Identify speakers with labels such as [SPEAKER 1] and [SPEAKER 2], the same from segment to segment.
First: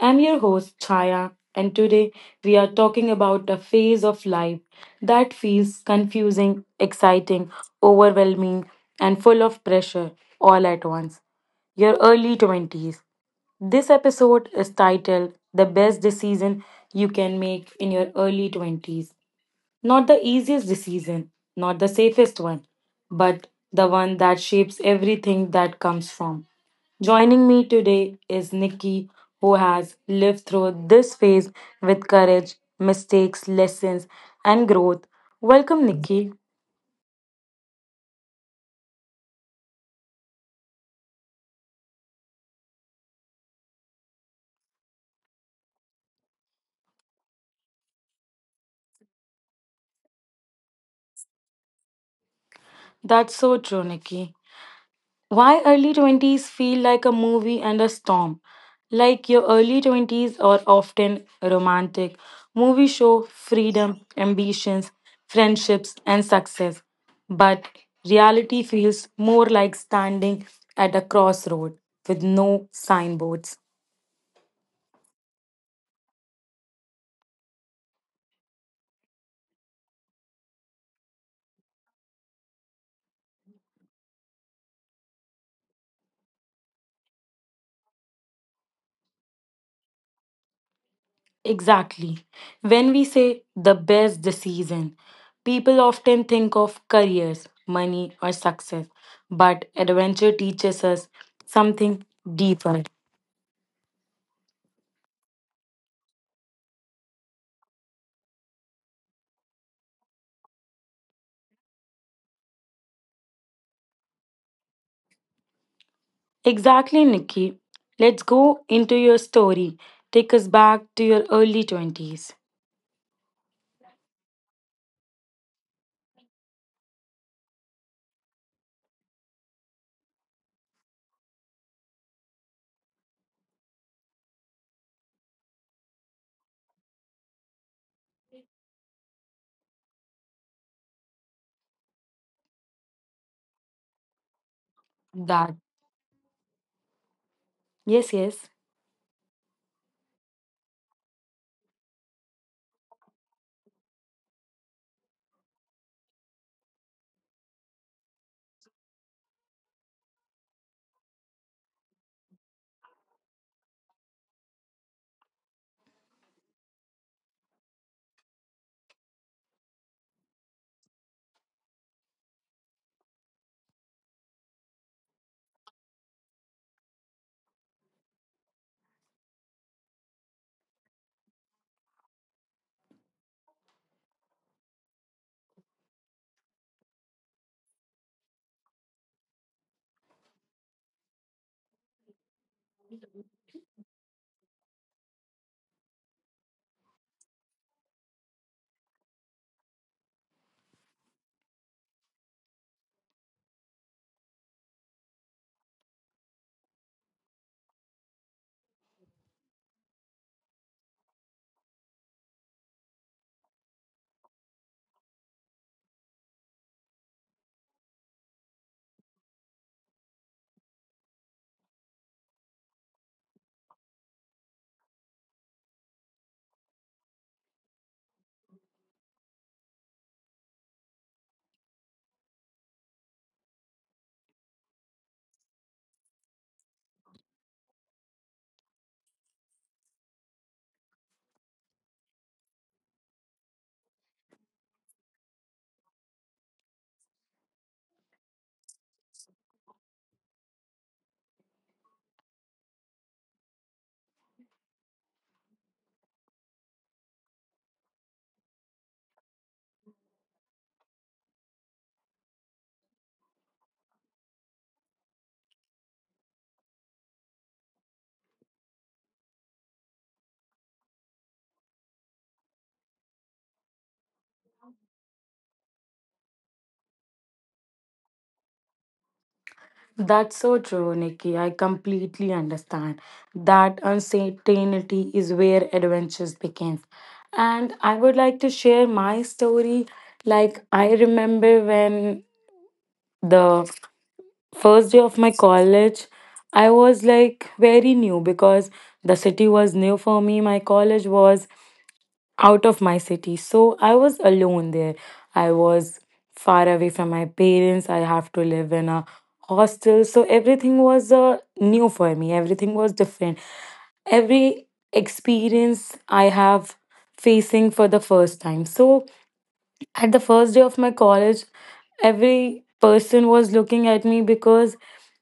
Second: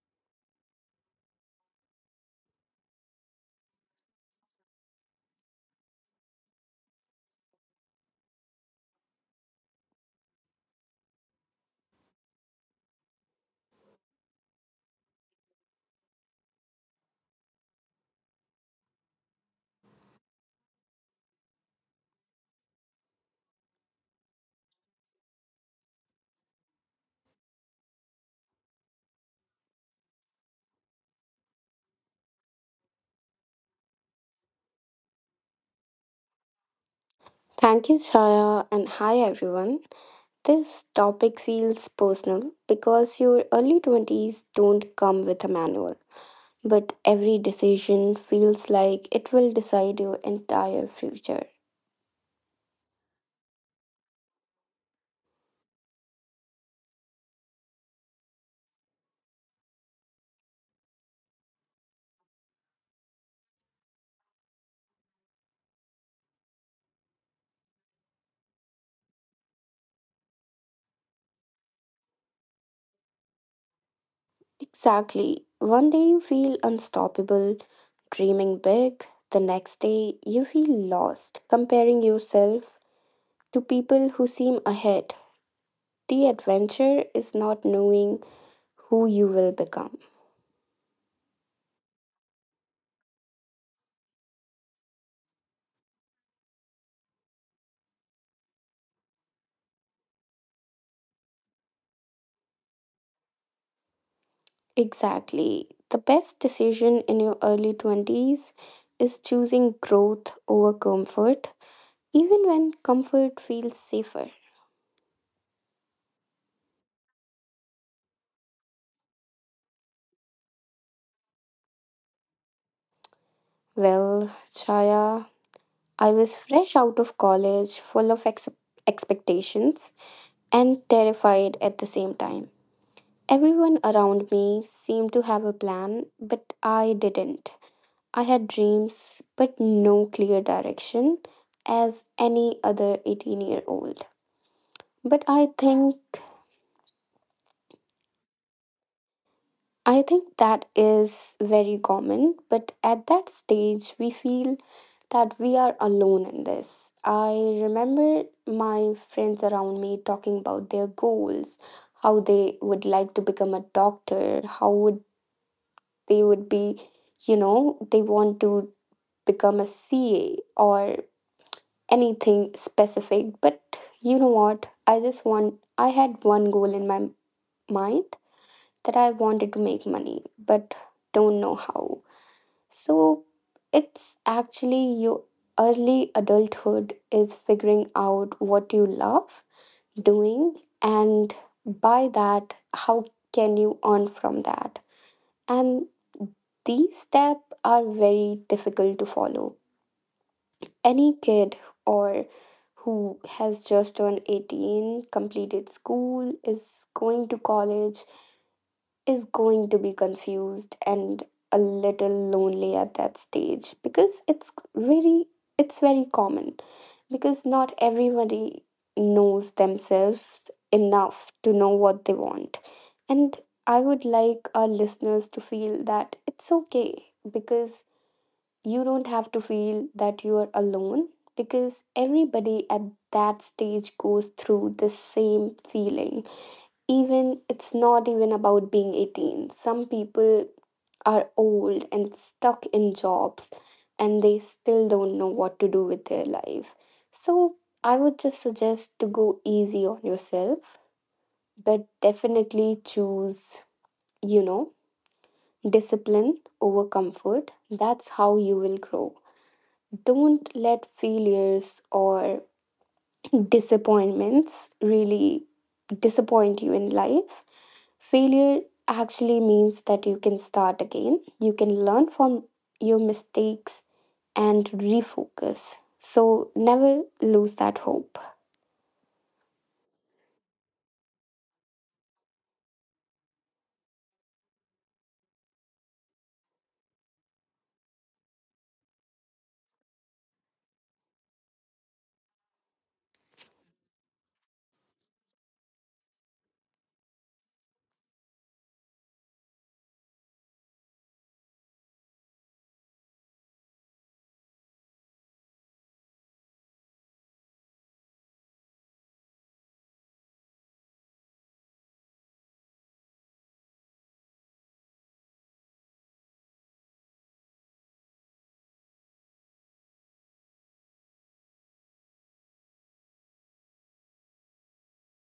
[SPEAKER 1] I'm your host, Chaya, and today we are talking about a phase of life that feels confusing, exciting, overwhelming, and full of pressure all at once, your early 20s. This episode is titled "The Best Decision You Can Make in Your Early 20s." Not the easiest decision, not the safest one, but the one that shapes everything that comes from. Joining me today is Nikki, who has lived through this phase with courage, mistakes, lessons, and growth. Welcome, Nikki.
[SPEAKER 2] Thank you, Shaya, and hi everyone. This topic feels personal because your early 20s don't come with a manual, but every decision feels like it will decide your entire future.
[SPEAKER 1] That's so true, Nikki. Why early 20s feel like a movie and a storm? Like, your early 20s are often romantic. Movies show freedom, ambitions, friendships, and success. But reality feels more like standing at a crossroad with no signboards.
[SPEAKER 2] Exactly. One day you feel unstoppable, dreaming big. The next day you feel lost, comparing yourself to people who seem ahead. The adventure is not knowing who you will become.
[SPEAKER 1] Exactly. When we say the best decision, people often think of careers, money, or success. But adventure teaches us something deeper.
[SPEAKER 2] Exactly. The best decision in your early 20s is choosing growth over comfort, even when comfort feels safer.
[SPEAKER 1] Exactly, Nikki. Let's go into your story. Take us back to your early 20s.
[SPEAKER 2] Well, Chaya, I was fresh out of college, full of expectations and terrified at the same time. Everyone around me seemed to have a plan, but I didn't. I had dreams, but no clear direction, as any other 18-year-old. But I
[SPEAKER 1] That.
[SPEAKER 2] think
[SPEAKER 1] Yes, yes.
[SPEAKER 2] I think that is very common, but at that stage, we feel that we are alone in this. I remember my friends around me talking about their goals, how they would like to become a doctor, how would be, you know, they want to become a CA or anything specific. But you know what? I had one goal in my mind, that I wanted to make money, but don't know how. So it's actually your early adulthood is figuring out what you love doing, and by that how can you earn from that. And these steps are very difficult to follow. Any kid, or who has just turned 18, completed school, is going to college, is going to be confused and a little lonely at that stage, because it's very common, because not everybody knows themselves enough to know what they want. And I would like our listeners to feel that it's okay, because you don't have to feel that you are alone, because everybody at that stage goes through the same feeling. Even it's not even about being 18. Some people are old and stuck in jobs and they still don't know what to do with their life. So I would just suggest to go easy on yourself, but definitely choose, you know, discipline over comfort. That's how you will grow. Don't let failures or disappointments really disappoint you in life. Failure actually means that you can start again, you can learn from your mistakes and refocus. So never lose that hope.
[SPEAKER 1] That's so true, Nikki. I completely understand. That uncertainty is where adventures begins. And I would like to share my story. Like, I remember when the first day of my college, I was like very new because the city was new for me. My college was out of my city. So I was alone there. I was far away from my parents. I have to live in a hostel. So everything was new for me. Everything was different. Every experience I have facing for the first time. So at the first day of my college, every person was looking at me because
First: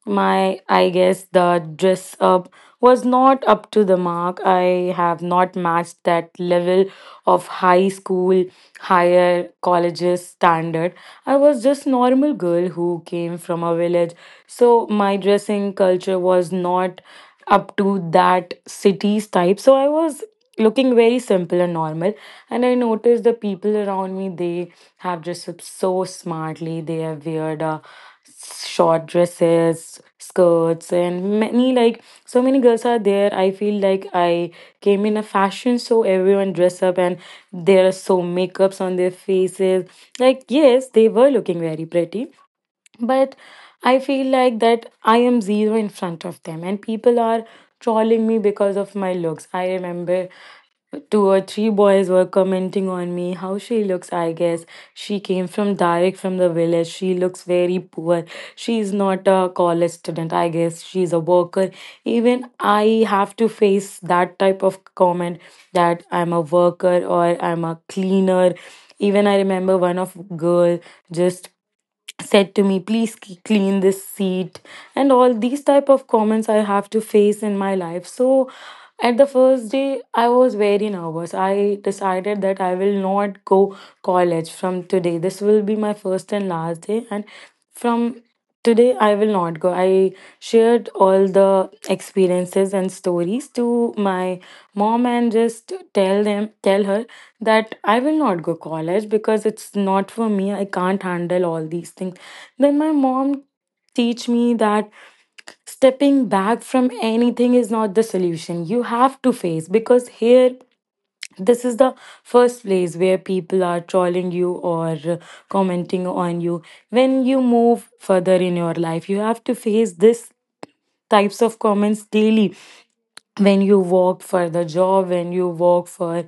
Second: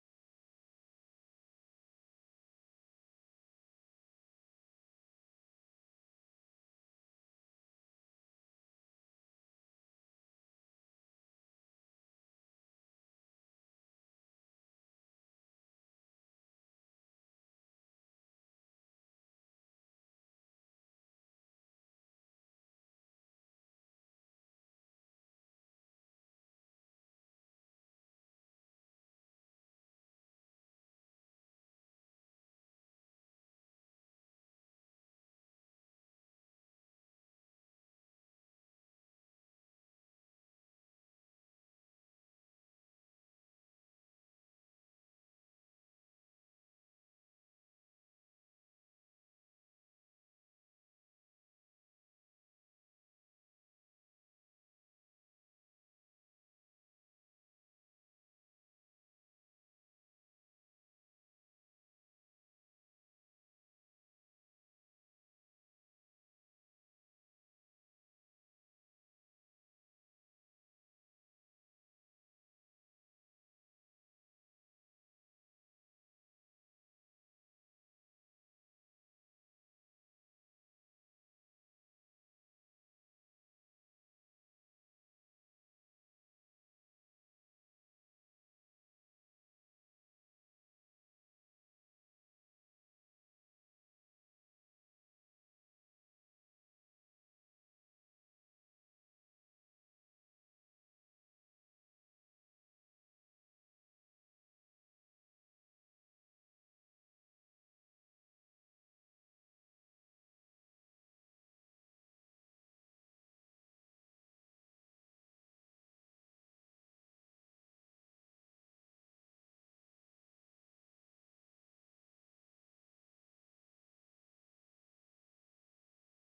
[SPEAKER 1] my, I guess, the dress up was not up to the mark. I have not matched that level of high school, higher colleges standard. I was just normal girl who came from a village. So my dressing culture was not up to that city's type. So I was looking very simple and normal, and I noticed the people around me, they have dressed up so smartly. They have weird short dresses, skirts, and many, like, so many girls are there. I feel like I came in a fashion show, everyone dress up, and there are so makeups on their faces. Like, yes, they were looking very pretty, but I feel like that I am zero in front of them, and people are trolling me because of my looks. I remember two or three boys were commenting on me, how she looks, I guess she came from direct from the village, she looks very poor, she's not a college student, I guess she's a worker. Even I have to face that type of comment, that I'm a worker or I'm a cleaner. Even I remember one of girl just said to me, please clean this seat, and all these type of comments I have to face in my life. So at the first day, I was very nervous. I decided that I will not go college from today. This will be my first and last day, and from today, I will not go. I shared all the experiences and stories to my mom and just tell them, tell her that I will not go college because it's not for me. I can't handle all these things. Then my mom teach me that stepping back from anything is not the solution. You have to face, because here this is the first place where people are trolling you or commenting on you. When you move further in your life, you have to face this types of comments daily, when you work for the job, when you work for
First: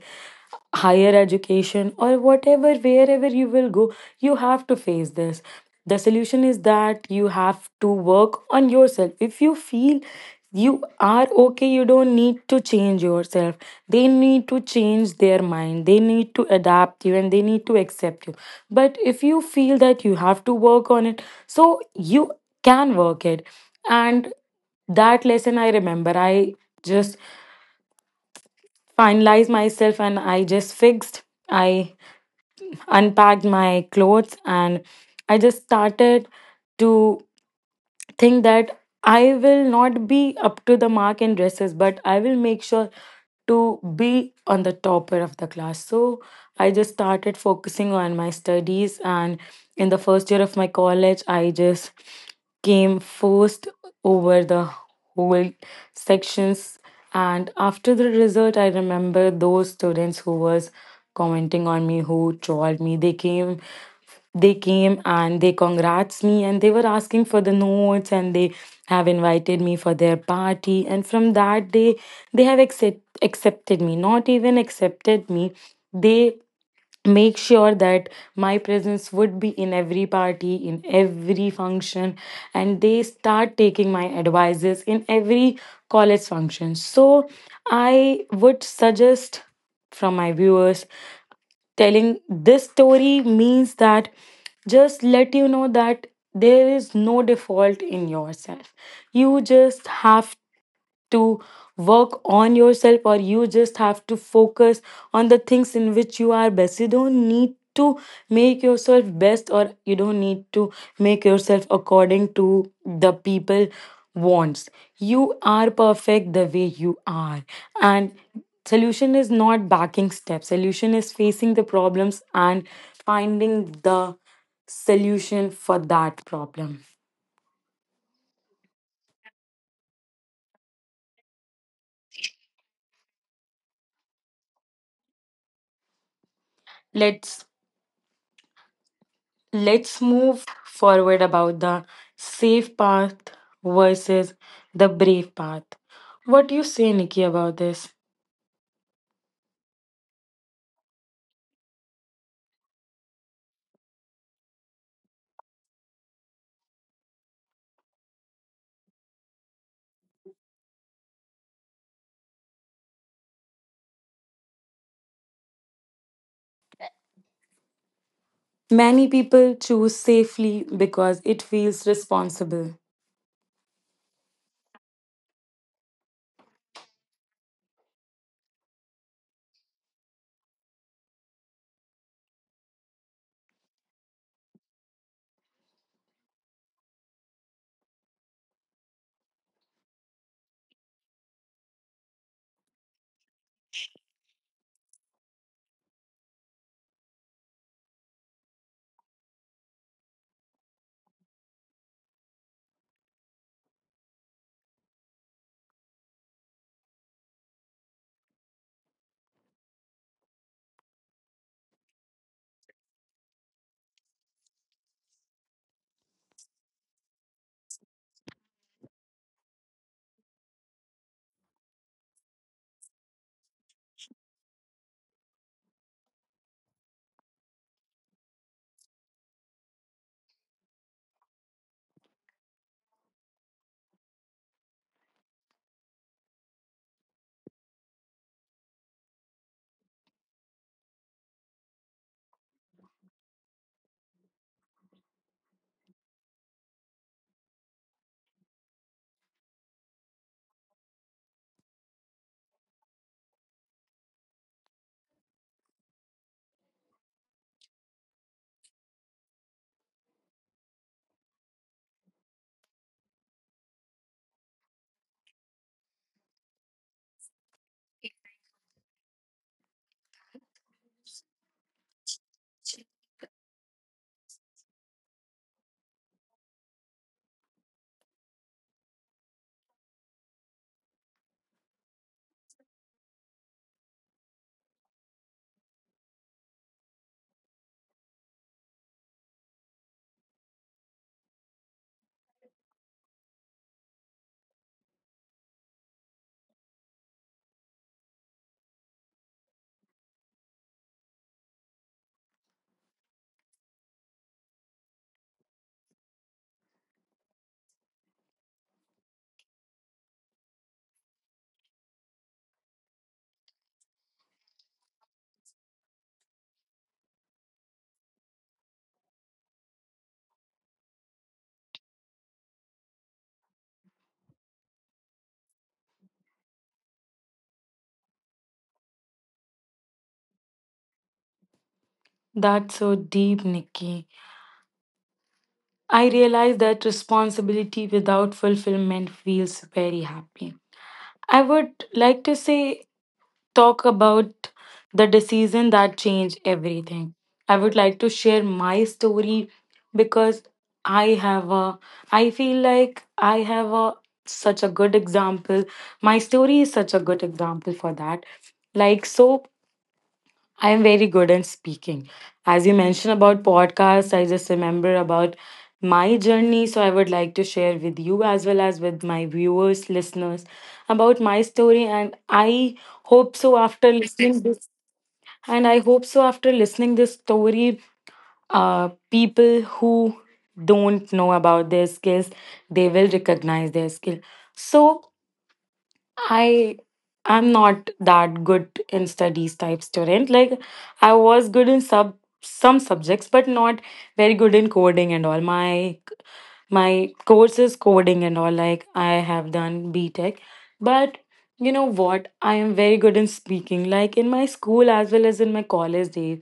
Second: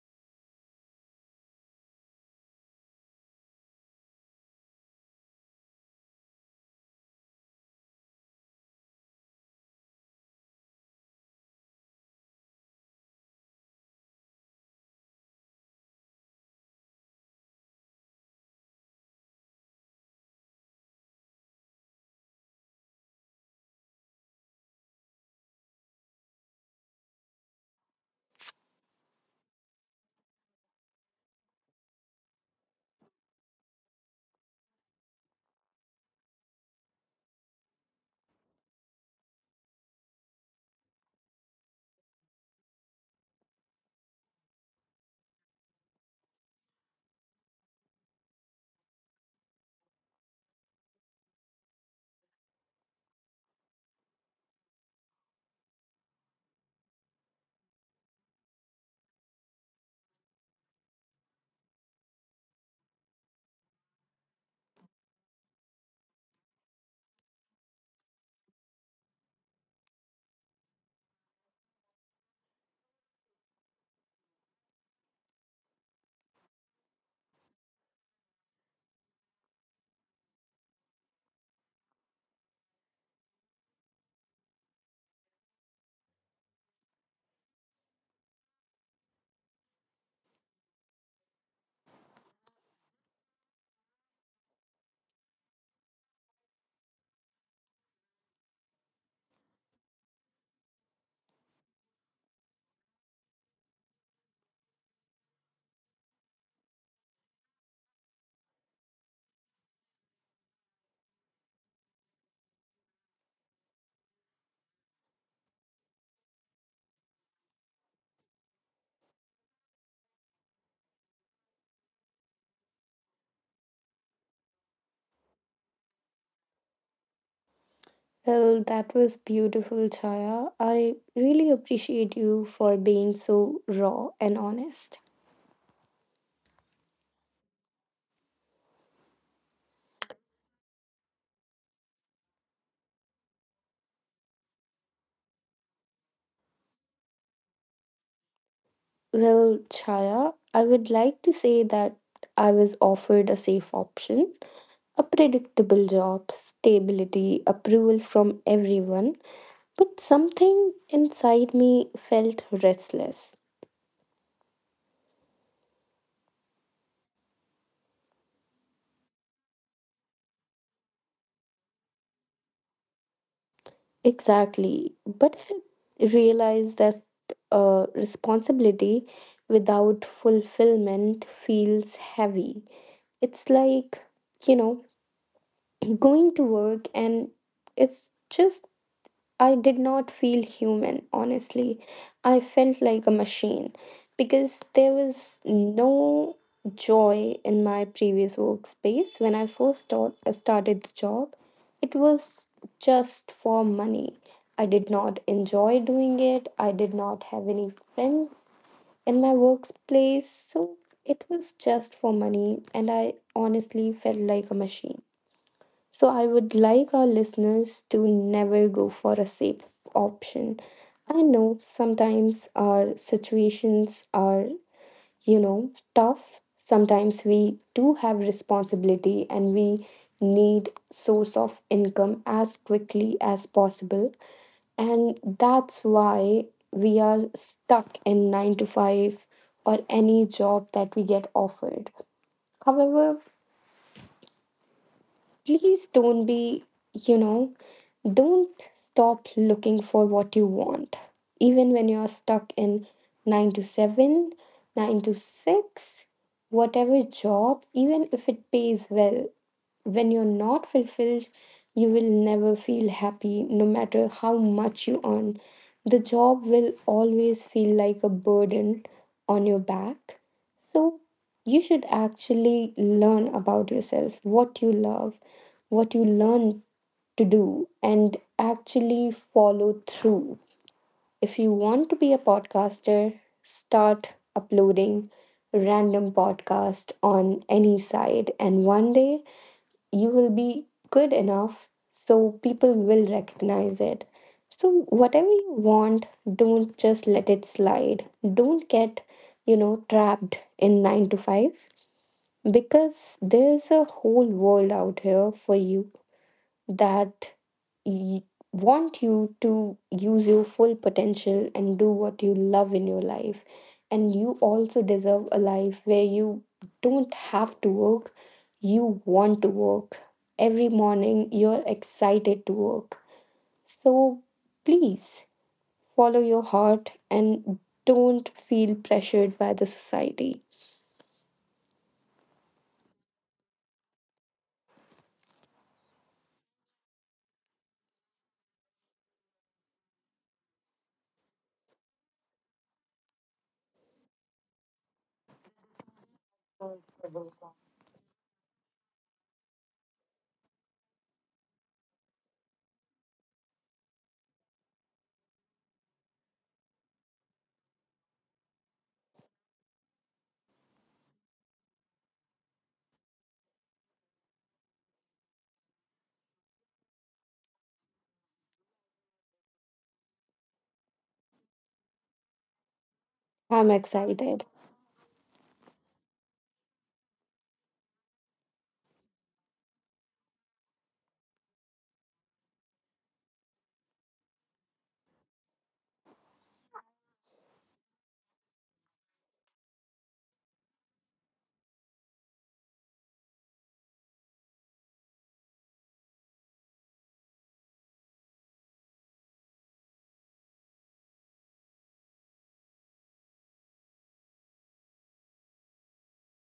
[SPEAKER 1] higher education, or whatever, wherever you will go, you have to face this. The solution is that you have to work on yourself. If you feel you are okay, you don't need to change yourself. They need to change their mind. They need to adapt you and they need to accept you. But if you feel that you have to work on it, so you can work it. And that lesson, I remember, I just finalized myself and I just fixed, I unpacked my clothes, and I just started to think that I will not be up to the mark in dresses, but I will make sure to be on the topper of the class. So I just started focusing on my studies, and in the first year of my college, I just came first over the whole sections. And after the result, I remember those students who was commenting on me, who trolled me. They came and they congrats me, and they were asking for the notes, and they have invited me for their party. And from that day, they have accepted me. Not even accepted me. They make sure that my presence would be in every party, in every function, and they start taking my advices in every college function. So I would suggest from my viewers, telling this story means that just let you know that there is no default in yourself. You just have to work on yourself, or you just have to focus on the things in which you are best. You don't need to make yourself best, or you don't need to make yourself according to the people wants. You are perfect the way you are. And solution is not backing steps, solution is facing the problems and finding the solution for that problem.
[SPEAKER 2] Well, that was beautiful, Chaya. I really appreciate you for being so raw and honest.
[SPEAKER 1] let's Let's move forward about the safe path versus the brave path. What do you say, Nikki, about this?
[SPEAKER 2] Well, Chaya, I would like to say that I was offered a safe option, a predictable job, stability, approval from everyone, but something inside me felt restless.
[SPEAKER 1] Many people choose safely because it feels responsible.
[SPEAKER 2] Exactly. But I realized that responsibility without fulfillment feels heavy. It's like, you know, going to work and it's just, I did not feel human, honestly. I felt like a machine because there was no joy in my previous workspace when I first started the job. It was just for money. I did not enjoy doing it. I did not have any friends in my workplace. So it was just for money, and I honestly felt like a machine. So I would like our listeners to never go for a safe option. I know sometimes our situations are, you know, tough. Sometimes we do have responsibility and we need source of income as quickly as possible. And that's why we are stuck in 9 to 5 or any job that we get offered. However, please don't be, you know, don't stop looking for what you want. Even when you're stuck in 9 to 7, 9 to 6, whatever job, even if it pays well, when you're not fulfilled, you will never feel happy no matter how much you earn. The job will always feel like a burden on your back. So, you should actually learn about yourself, what you love, what you learn to do, and actually follow through. If you want to be a podcaster, start uploading random podcast on any side and one day you will be good enough so people will recognize it. So whatever you want, don't just let it slide. Don't get, you know, trapped in 9 to 5, because there's a whole world out here for you that y- want you to use your full potential and do what you love in your life. And you also deserve a life where you don't have to work, you want to work. Every morning, you're excited to work. So please follow your heart and don't feel pressured by the society.
[SPEAKER 1] That's so deep, Nikki. I realize that responsibility without fulfillment feels very happy. I would like to say, talk about the decision that changed everything. I would like to share my story because I have a I feel like I have a such a good example. My story is such a good example for that. Like, so I am very good in speaking. As you mentioned about podcasts, I just remember about my journey. So I would like to share with you as well as with my viewers, listeners about my story. Hope so
[SPEAKER 2] I'm
[SPEAKER 1] after
[SPEAKER 2] excited.
[SPEAKER 1] listening this and I hope so after listening this story, uh, people who don't know about their skills, they will recognize their skill. So I I'm not that good in studies type student. Like, I was good in sub some subjects, but not very good in coding and all. My course is coding and all. Like, I have done B Tech, but you know what? I am very good in speaking. Like, in my school as well as in my college days,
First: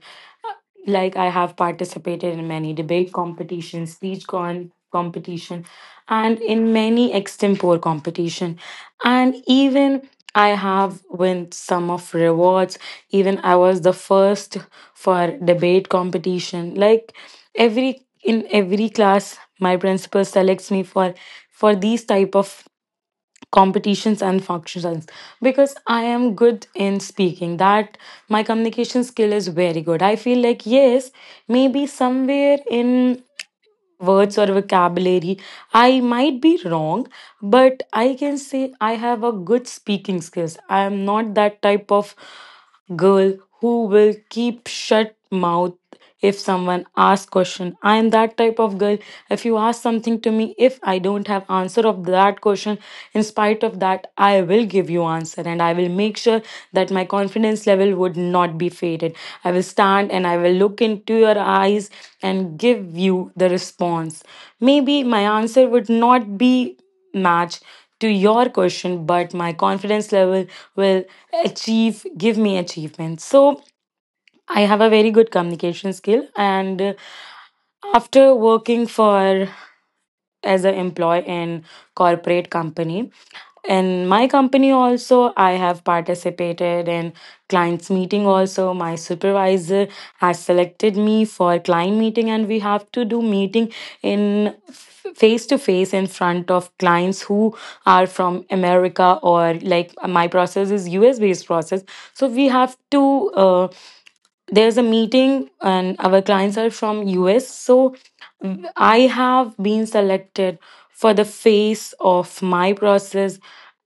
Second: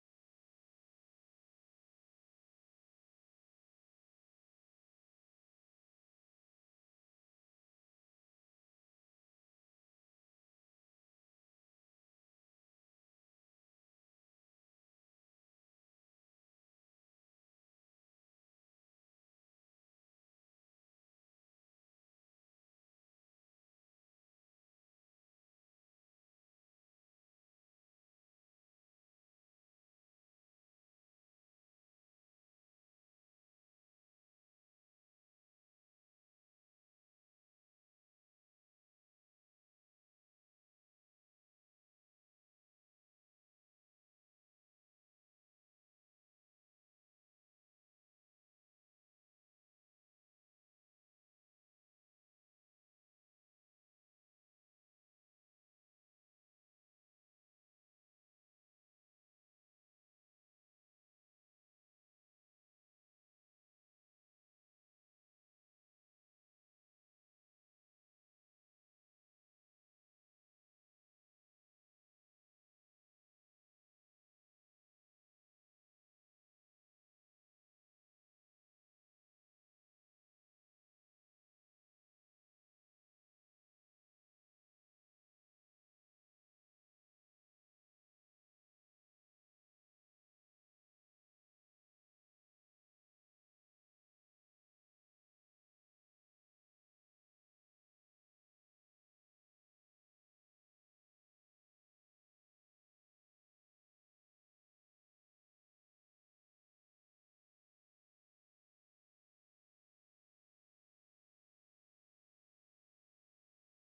[SPEAKER 1] like I have participated in many debate competitions, speech con competition, and in many extempore competition, and even I have won some of rewards. Even I was the first for debate competition. Like every, in every class, my principal selects me for these type of competitions and functions, because I am good in speaking, that my communication skill is very good. I feel like, yes, maybe somewhere in words or vocabulary I might be wrong, but I can say I have a good speaking skills. I am not that type of girl who will keep shut mouth if someone asks question. I am that type of girl, if you ask something to me, if I don't have answer of that question, in spite of that I will give you answer, and I will make sure that my confidence level would not be faded. I will stand and I will look into your eyes and give you the response. Maybe my answer would not be match to your question, but my confidence level will achieve give me achievement. So I have a very good communication skill, and after working for as an employee in corporate company, in my company also I have participated in clients meeting. Also my supervisor has selected me for client meeting, and we have to do meeting in face to face in front of clients who are from america, or like my process is us based process, so we have to, there's a meeting and our clients are from US. So I have been selected for the face of my process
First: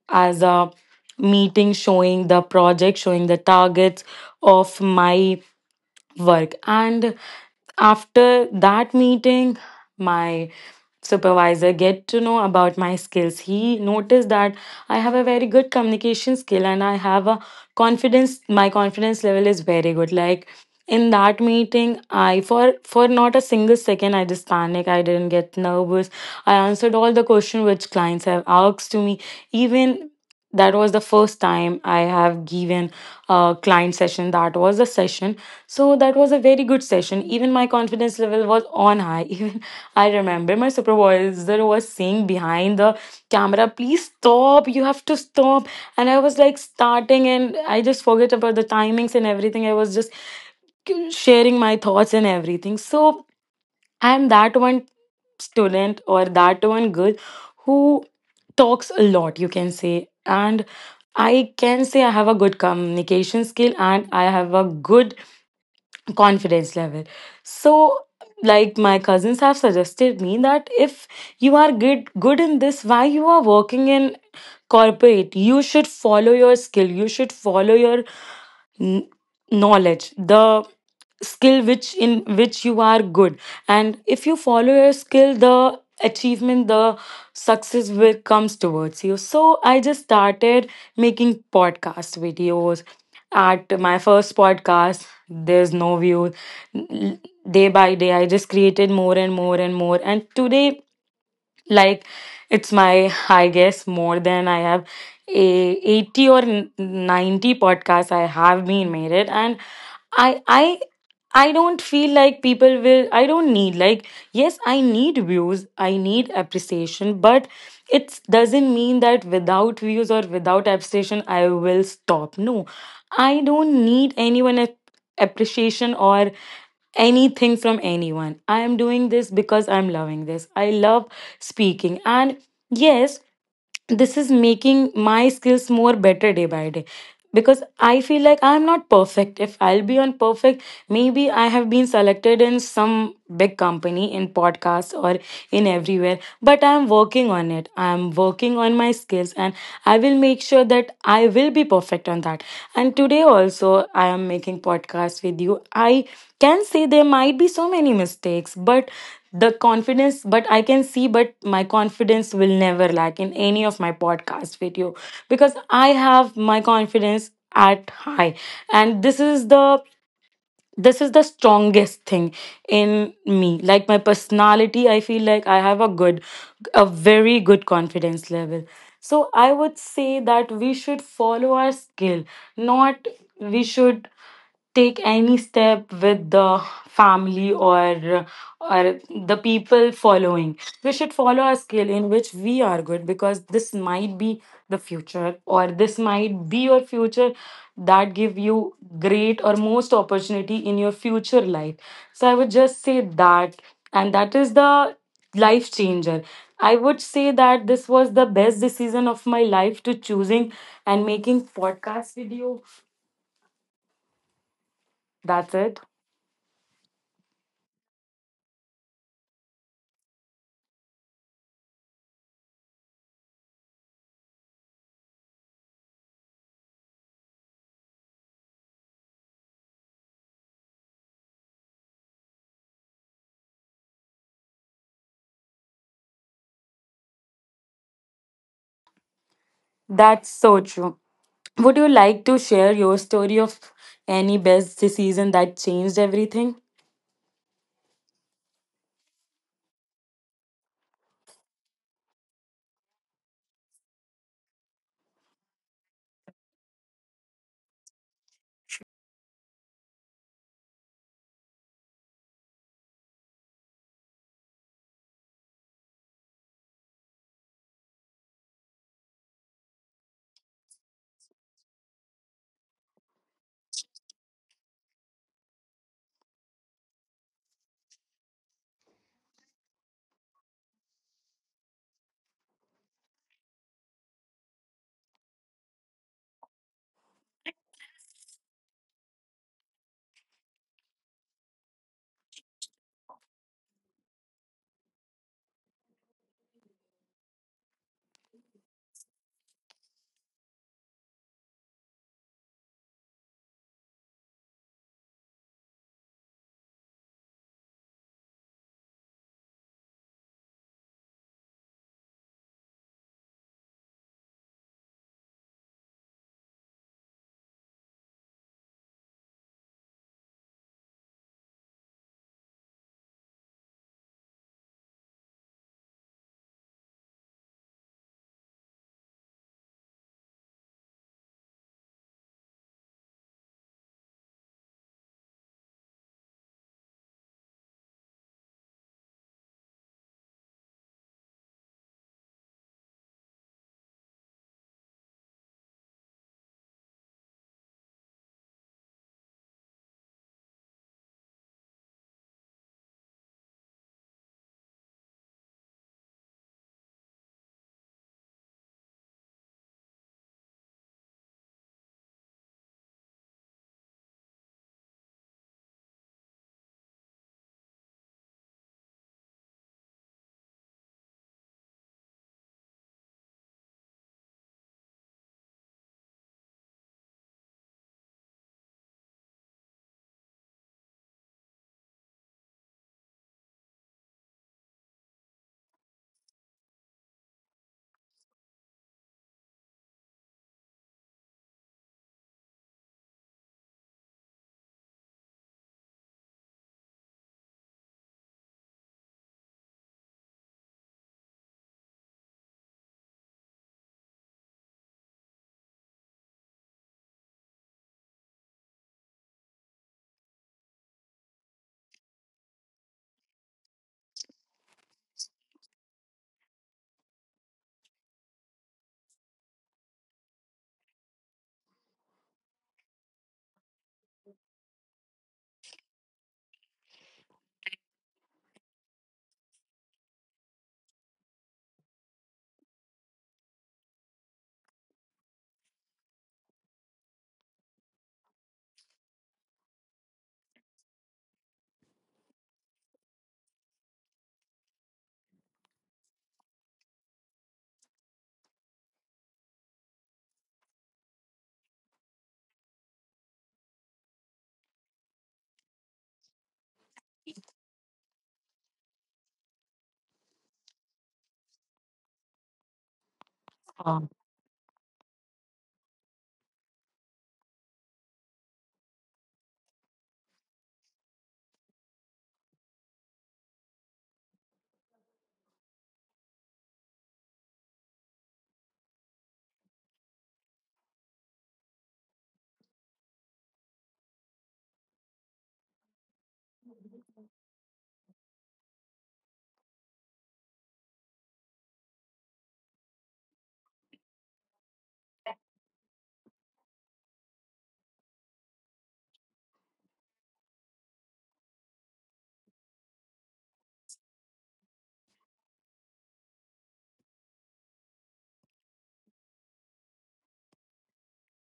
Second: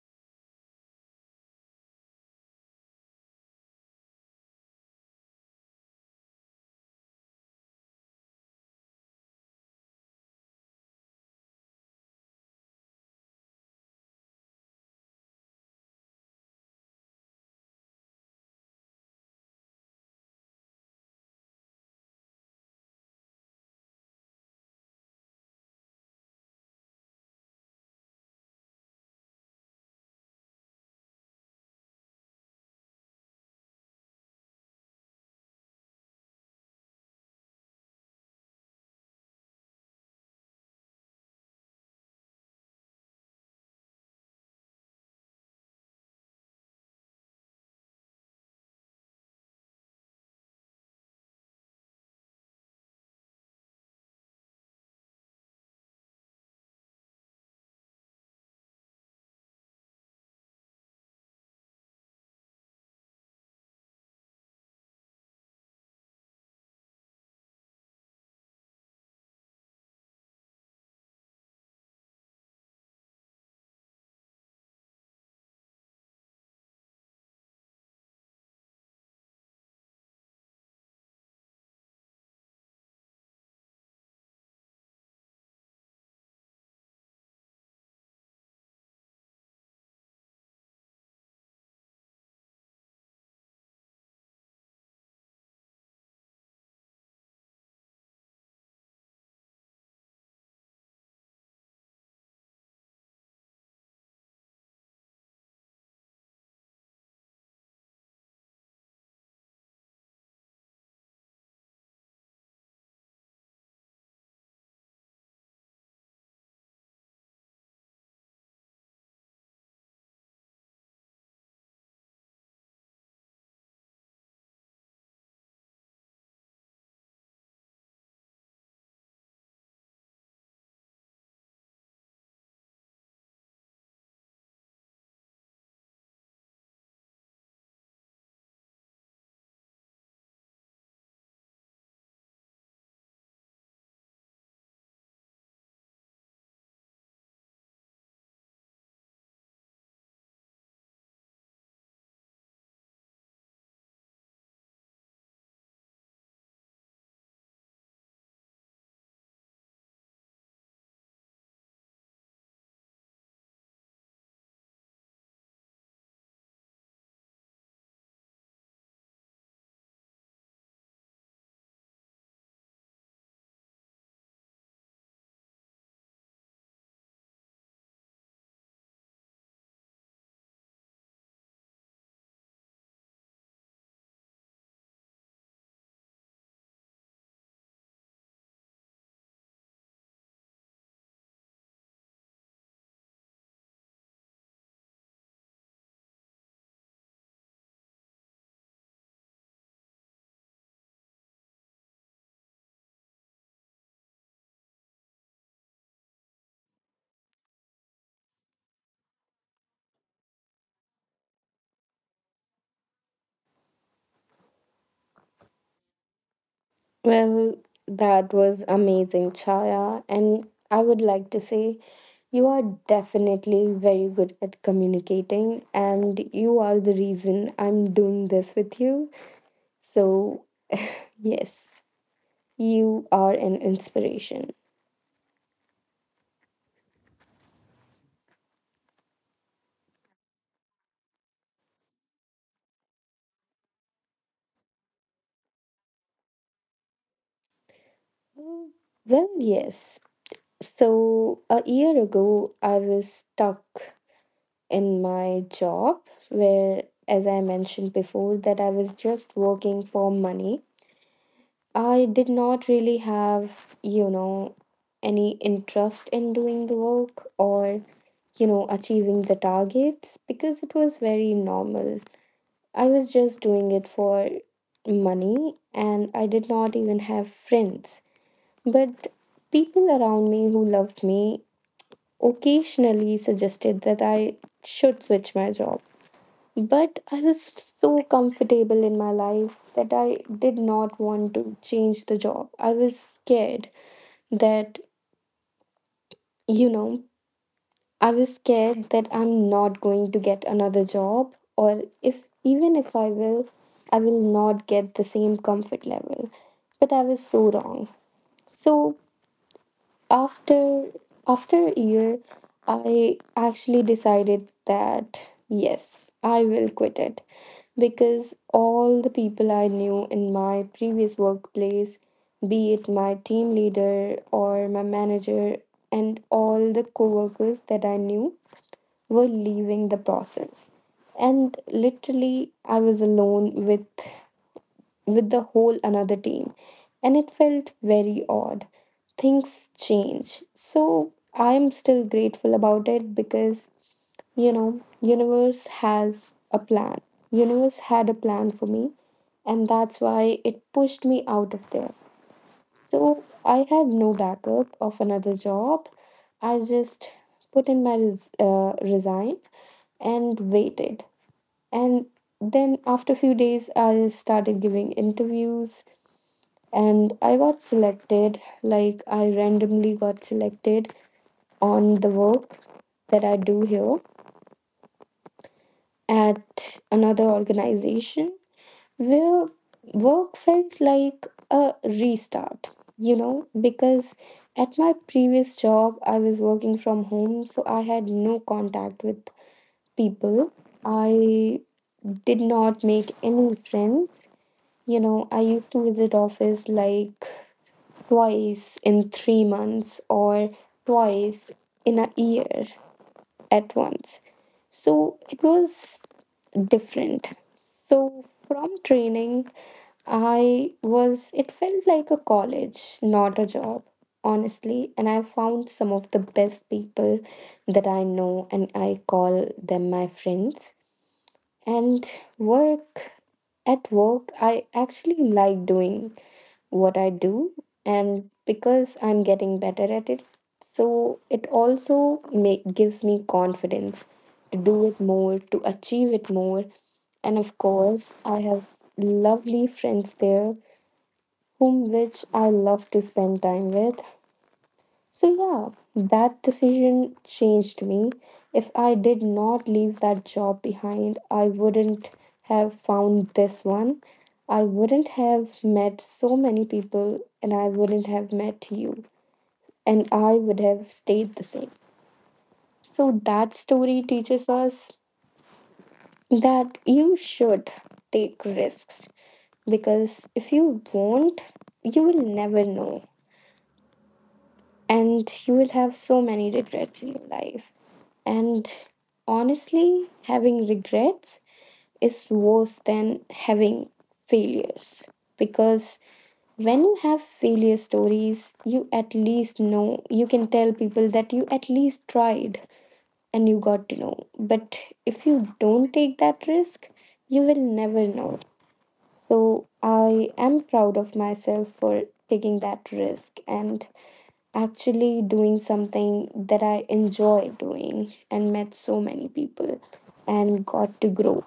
[SPEAKER 1] as a meeting, showing the project, showing the targets of my work. And after that meeting, my supervisor get to know about my skills. He noticed that I have a very good communication skill, and I have a confidence, my confidence level is very good. Like in that meeting, I, for not a single second I just panic. I didn't get nervous. I answered all the question which clients have asked to me. Even that was the first time I have given a client session. That was the session. So that was a very good session. Even my confidence level was on high. Even I remember my supervisor was saying behind the camera, "Please stop, you have to stop." And I was like starting and I just forget about the timings and everything. I was just sharing my thoughts and everything. So I'm that one student or that one girl who talks a lot, you can say. And I can say I have a good communication skill and I have a good confidence level. So like my cousins have suggested me that if you are good in this, why you are working in corporate? You should follow your skill, you should follow your n- knowledge, the skill which in which you are good. And if you follow your skill, the achievement, the success will comes towards you. So I just started making podcast videos. At my first podcast, there's no view. Day by day I just created more and more and more, and today, like, it's my, I guess, more than I have a 80 or 90 podcasts I have been made it. And I I don't feel like people will, I don't need like, yes, I need views, I need appreciation, but it doesn't mean that without views or without appreciation I will stop. No, I don't need anyone appreciation or anything from anyone. I am doing this because I'm loving this. I love speaking. And yes, this is making my skills more better day by day, because I feel like I'm not perfect. If I'll be on perfect, maybe I have been selected in some big company in podcasts or in everywhere, but I'm working on it, I'm working on my skills, and I will make sure that I will be perfect on that. And today also I am making podcasts with you. I can say there might be so many mistakes, but the confidence, but I can see, but my confidence will never lack in any of my podcast video, because I have my confidence at high. And this is the, this is the strongest thing in me, like my personality. I feel like I have a good, a very good confidence level. So I would say that we should follow our skill, not, we should take any step with the family or the people following. We should follow a skill in which we are good, because this might be the future, or this might be your future that give you great or most opportunity in your future life. So I would just say that, and that is the life changer. I would say that this was the best decision of my life, to choosing and making podcast with you. That's it.
[SPEAKER 2] Well, that was amazing, Chaya. And I would like to say, you are definitely very good at communicating, and you are the reason I'm doing this with you. So, yes, you are an inspiration.
[SPEAKER 1] That's so true. Would you like to share your story of any best decision that changed everything?
[SPEAKER 2] Mm, Well, yes. So, a year ago, I was stuck in my job where, as I mentioned before, that I was just working for money. I did not really have, you know, any interest in doing the work or, you know, achieving the targets because it was very normal. I was just doing it for money and I did not even have friends. But people around me who loved me occasionally suggested that I should switch my job. But I was so comfortable in my life that I did not want to change the job. I was scared that, you know, I was scared that I'm not going to get another job, or if even if I will, I will not get the same comfort level. But I was so wrong. So after after a year, I actually decided that yes, I will quit it, because all the people I knew in my previous workplace, be it my team leader or my manager and all the coworkers that I knew, were leaving the process. And literally, I was alone with, the whole another team. And it felt very odd. Things change. So I'm still grateful about it because, you know, universe has a plan. Universe had a plan for me and that's why it pushed me out of there. So I had no backup of another job. I just put in my resign and waited. And then after a few days, I started giving interviews and I got selected. Like, I randomly got selected on the work that I do here at another organization, where work felt like a restart, you know, because at my previous job, I was working from home, so I had no contact with people. I did not make any friends. You know, I used to visit office like twice in 3 months, or twice in a year at once. So it was different. So from training, it felt like a college, not a job, honestly. And I found some of the best people that I know, and I call them my friends. And work at work, I actually like doing what I do, and because I'm getting better at it, so it also gives me confidence to do it more, to achieve it more. And of course, I have lovely friends there, whom which I love to spend time with. So, yeah, that decision changed me. If I did not leave that job behind, I wouldn't have found this one. I wouldn't have met so many people, and I wouldn't have met you. And I would have stayed the same. So, that story
[SPEAKER 1] Oh,
[SPEAKER 2] teaches us that you should take risks, because if you won't, you will never know, and you will have so many regrets in your life. And honestly, having regrets is worse than having failures, because when you have failure stories, you at least know you can tell people that you at least tried and you got to know. But if you don't take that risk, you will never know. So I am proud of myself for taking that risk and actually doing something that I enjoy doing and met so many people and got to grow.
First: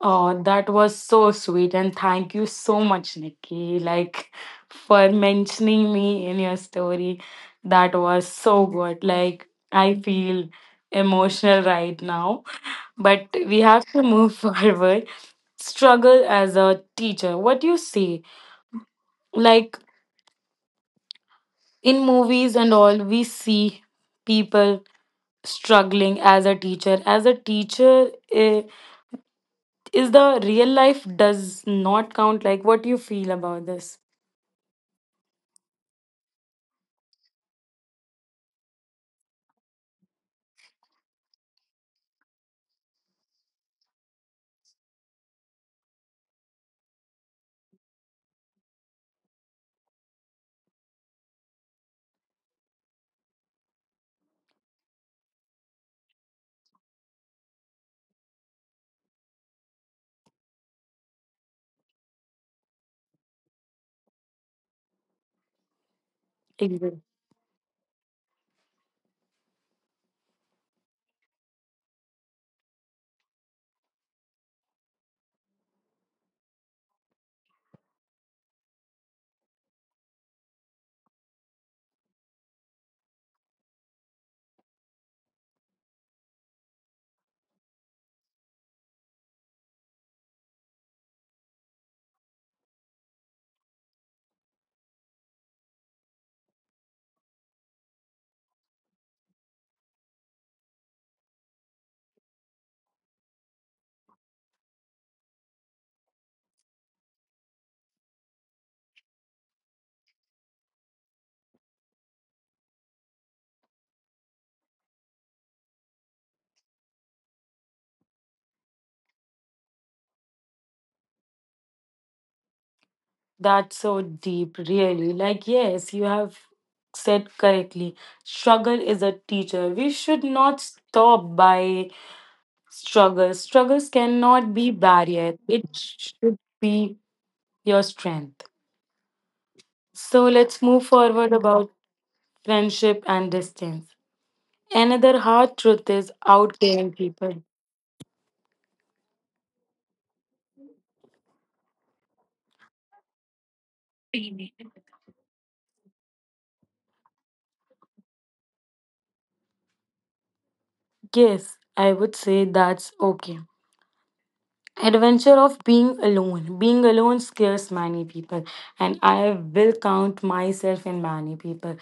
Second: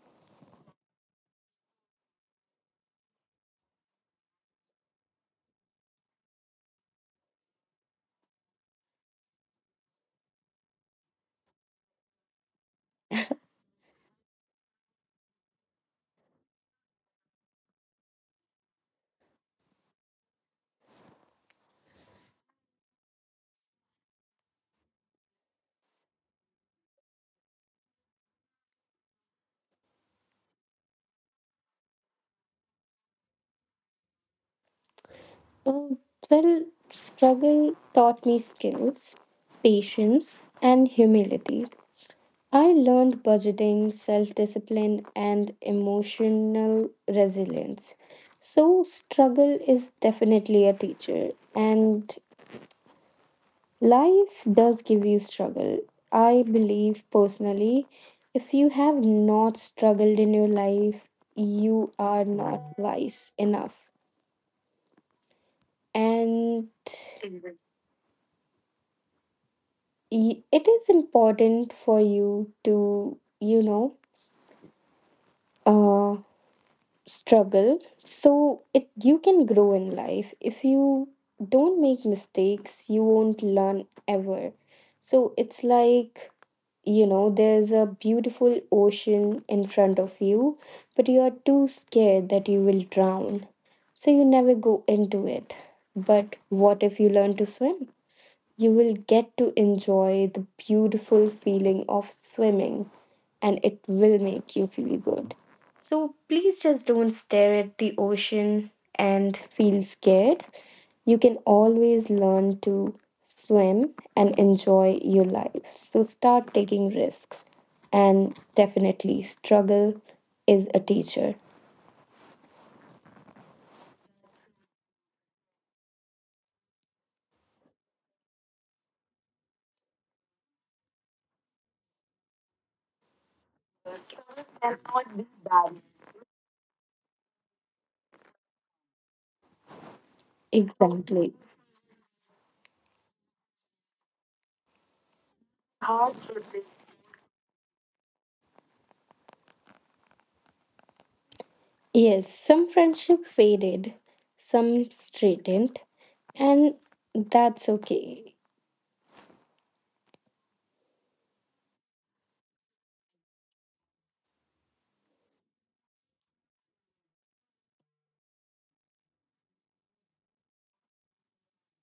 [SPEAKER 1] oh, that was so sweet. And thank you so much, Nikki, like, for mentioning me in your story. That was so good. Like, I feel emotional right now, but we have to move forward. Struggle as a teacher. What do you say? Like, in movies and all, we see people struggling as a teacher, as a teacher, eh, is the real life does not count, like what you feel about this?
[SPEAKER 2] Uh, well, struggle taught me skills, patience, and humility. I learned budgeting, self discipline, and emotional resilience. So, struggle is definitely a teacher, and life does give you struggle. I believe personally, if you have not struggled in your life, you are not wise enough. And
[SPEAKER 1] Exactly.
[SPEAKER 2] it is important for you to, you know, uh, struggle so it you can grow in life. If you don't make mistakes, you won't learn ever. So it's like, you know, there's a beautiful ocean in front of you, but you are too scared that you will drown. So you never go into it. But what if you learn to swim? You will get to enjoy the beautiful feeling of swimming and it will make you feel good. So please just don't stare at the ocean and feel scared. You can always learn to swim and enjoy your life. So start taking risks. And definitely, struggle is a teacher.
[SPEAKER 1] That's so deep, really. Like, yes, you have said correctly, struggle is a teacher. We should not stop by struggles. Struggles cannot be barrier, it should be your strength. So let's move
[SPEAKER 2] Exactly.
[SPEAKER 1] forward about friendship and distance. Another hard truth is
[SPEAKER 2] Hard work.
[SPEAKER 1] outgoing people.
[SPEAKER 2] Yes, some friendship faded, some straightened, and that's okay.
[SPEAKER 1] Yes, I would say that's okay. Adventure of being alone. Being alone scares many people, and I will count myself in many people.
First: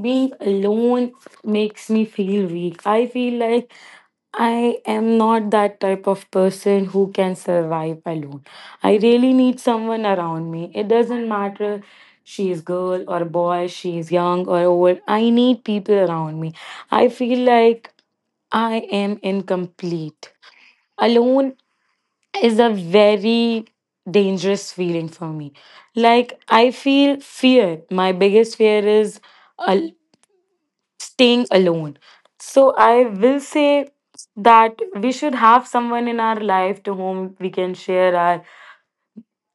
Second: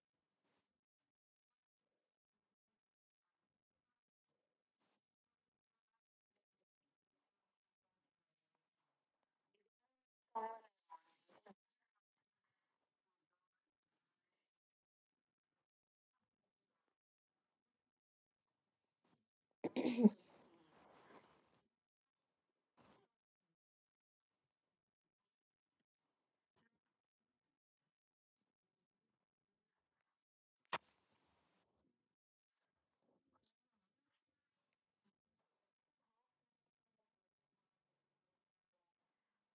[SPEAKER 1] Being alone makes me feel weak. I feel like I am not that type of person who can survive alone. I really need someone around me. It doesn't matter she is girl or boy, she is young or old. I need people around me. I feel like I am incomplete. Alone is a very dangerous feeling for me. Like, I feel fear. My biggest fear is al- staying alone. So, I will say that we should have someone in our life to whom we can share our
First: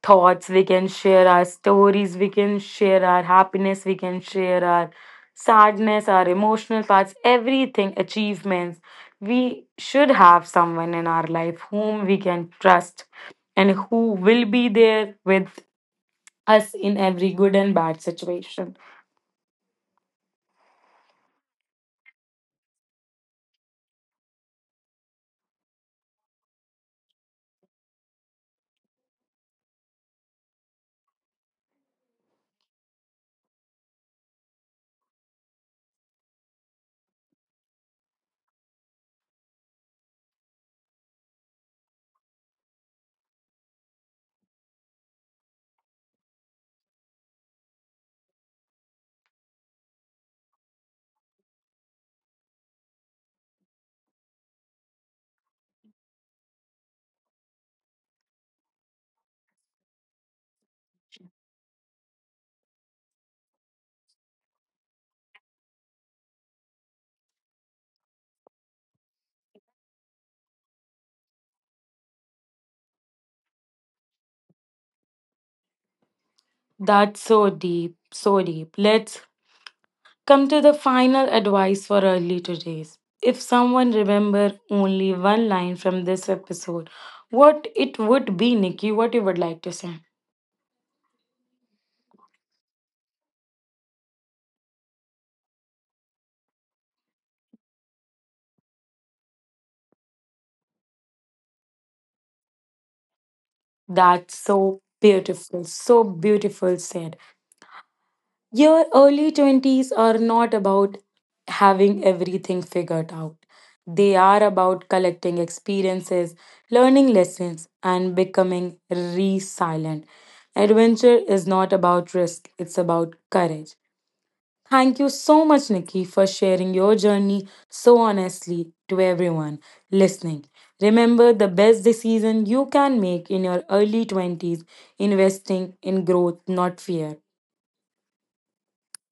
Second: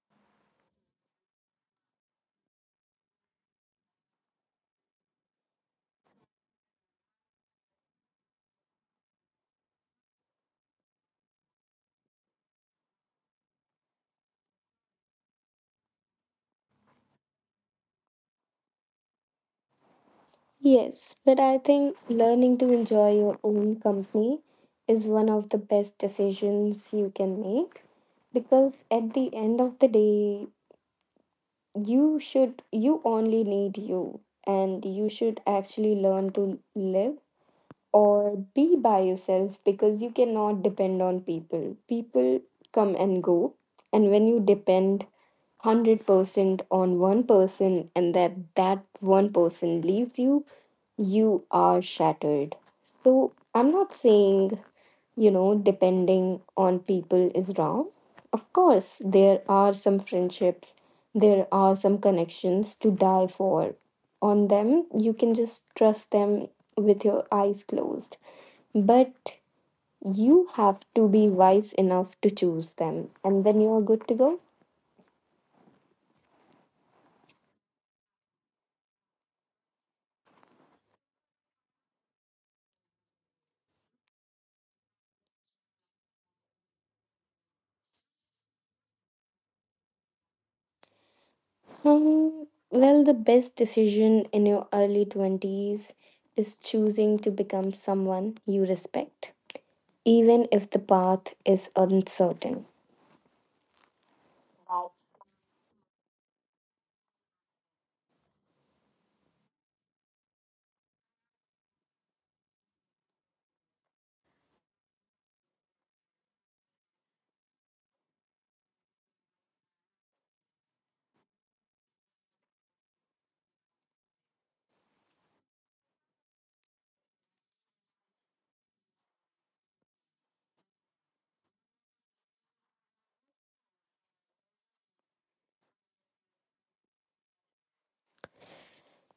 [SPEAKER 1] thoughts, we can share our stories, we can share our happiness, we can share our sadness, our emotional parts, everything, achievements. We should have someone in our life whom we can trust and who will be there with us in every good and bad situation.
[SPEAKER 2] Yes, but I think learning to enjoy your own company is one of the best decisions you can make, because at the end of the day, you only need you, and you should actually learn to live or be by yourself, because you cannot depend on people. People come and go, and when you depend 100% on one person, and that one person leaves you, you are shattered. So I'm not saying, you know, depending on people is wrong. Of course, there are some friendships, there are some connections to die for. On them, you can just trust them with your eyes closed. But you have to be wise enough to choose them, and then you are good to go.
[SPEAKER 1] That's so deep, so deep. Let's come to the final advice for early today's. If someone remember only one line from this episode, what it would be, Nikki, what you would like to say?
[SPEAKER 2] The best decision in your early 20s is choosing to become someone you respect, even if the path is uncertain.
[SPEAKER 1] That's so beautiful said. Your early 20s are not about having everything figured out. They are about collecting experiences, learning lessons, and becoming resilient. Adventure is not about risk, it's about courage. Thank you so much, Nikki, for sharing your journey so honestly to everyone listening. Remember, the best decision you can make in your early 20s, investing in growth, not fear.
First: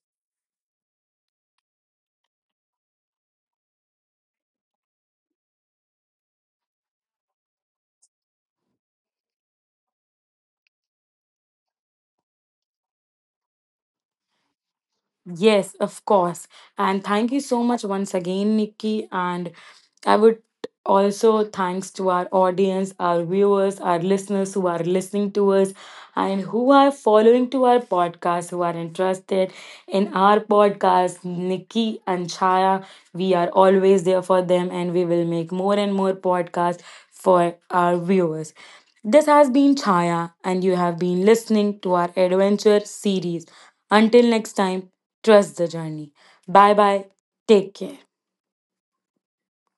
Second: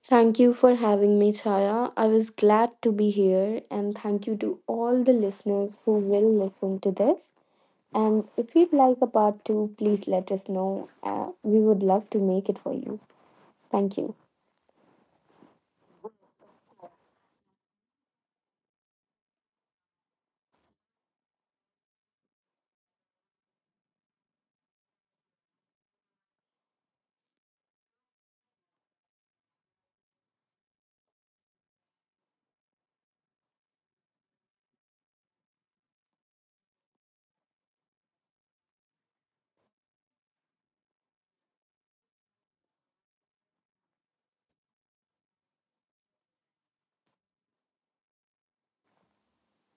[SPEAKER 2] Thank you for having me, Chaya. I was glad to be here, and thank you to all the listeners who will listen to this. And if you'd like a part two, please let us know. We would love to make it for you. Thank you.
[SPEAKER 1] Yes, of course. And thank you so much once again, Nikki. And I would also thanks to our audience, our viewers, our listeners who are listening to us and who are following to our podcast, who are interested in our podcast, Nikki and Chaya. We are always there for them, and we will make more and more podcasts for our viewers. This has been Chaya and you have been listening to our adventure series. Until next time, trust the journey. Bye bye. Take care.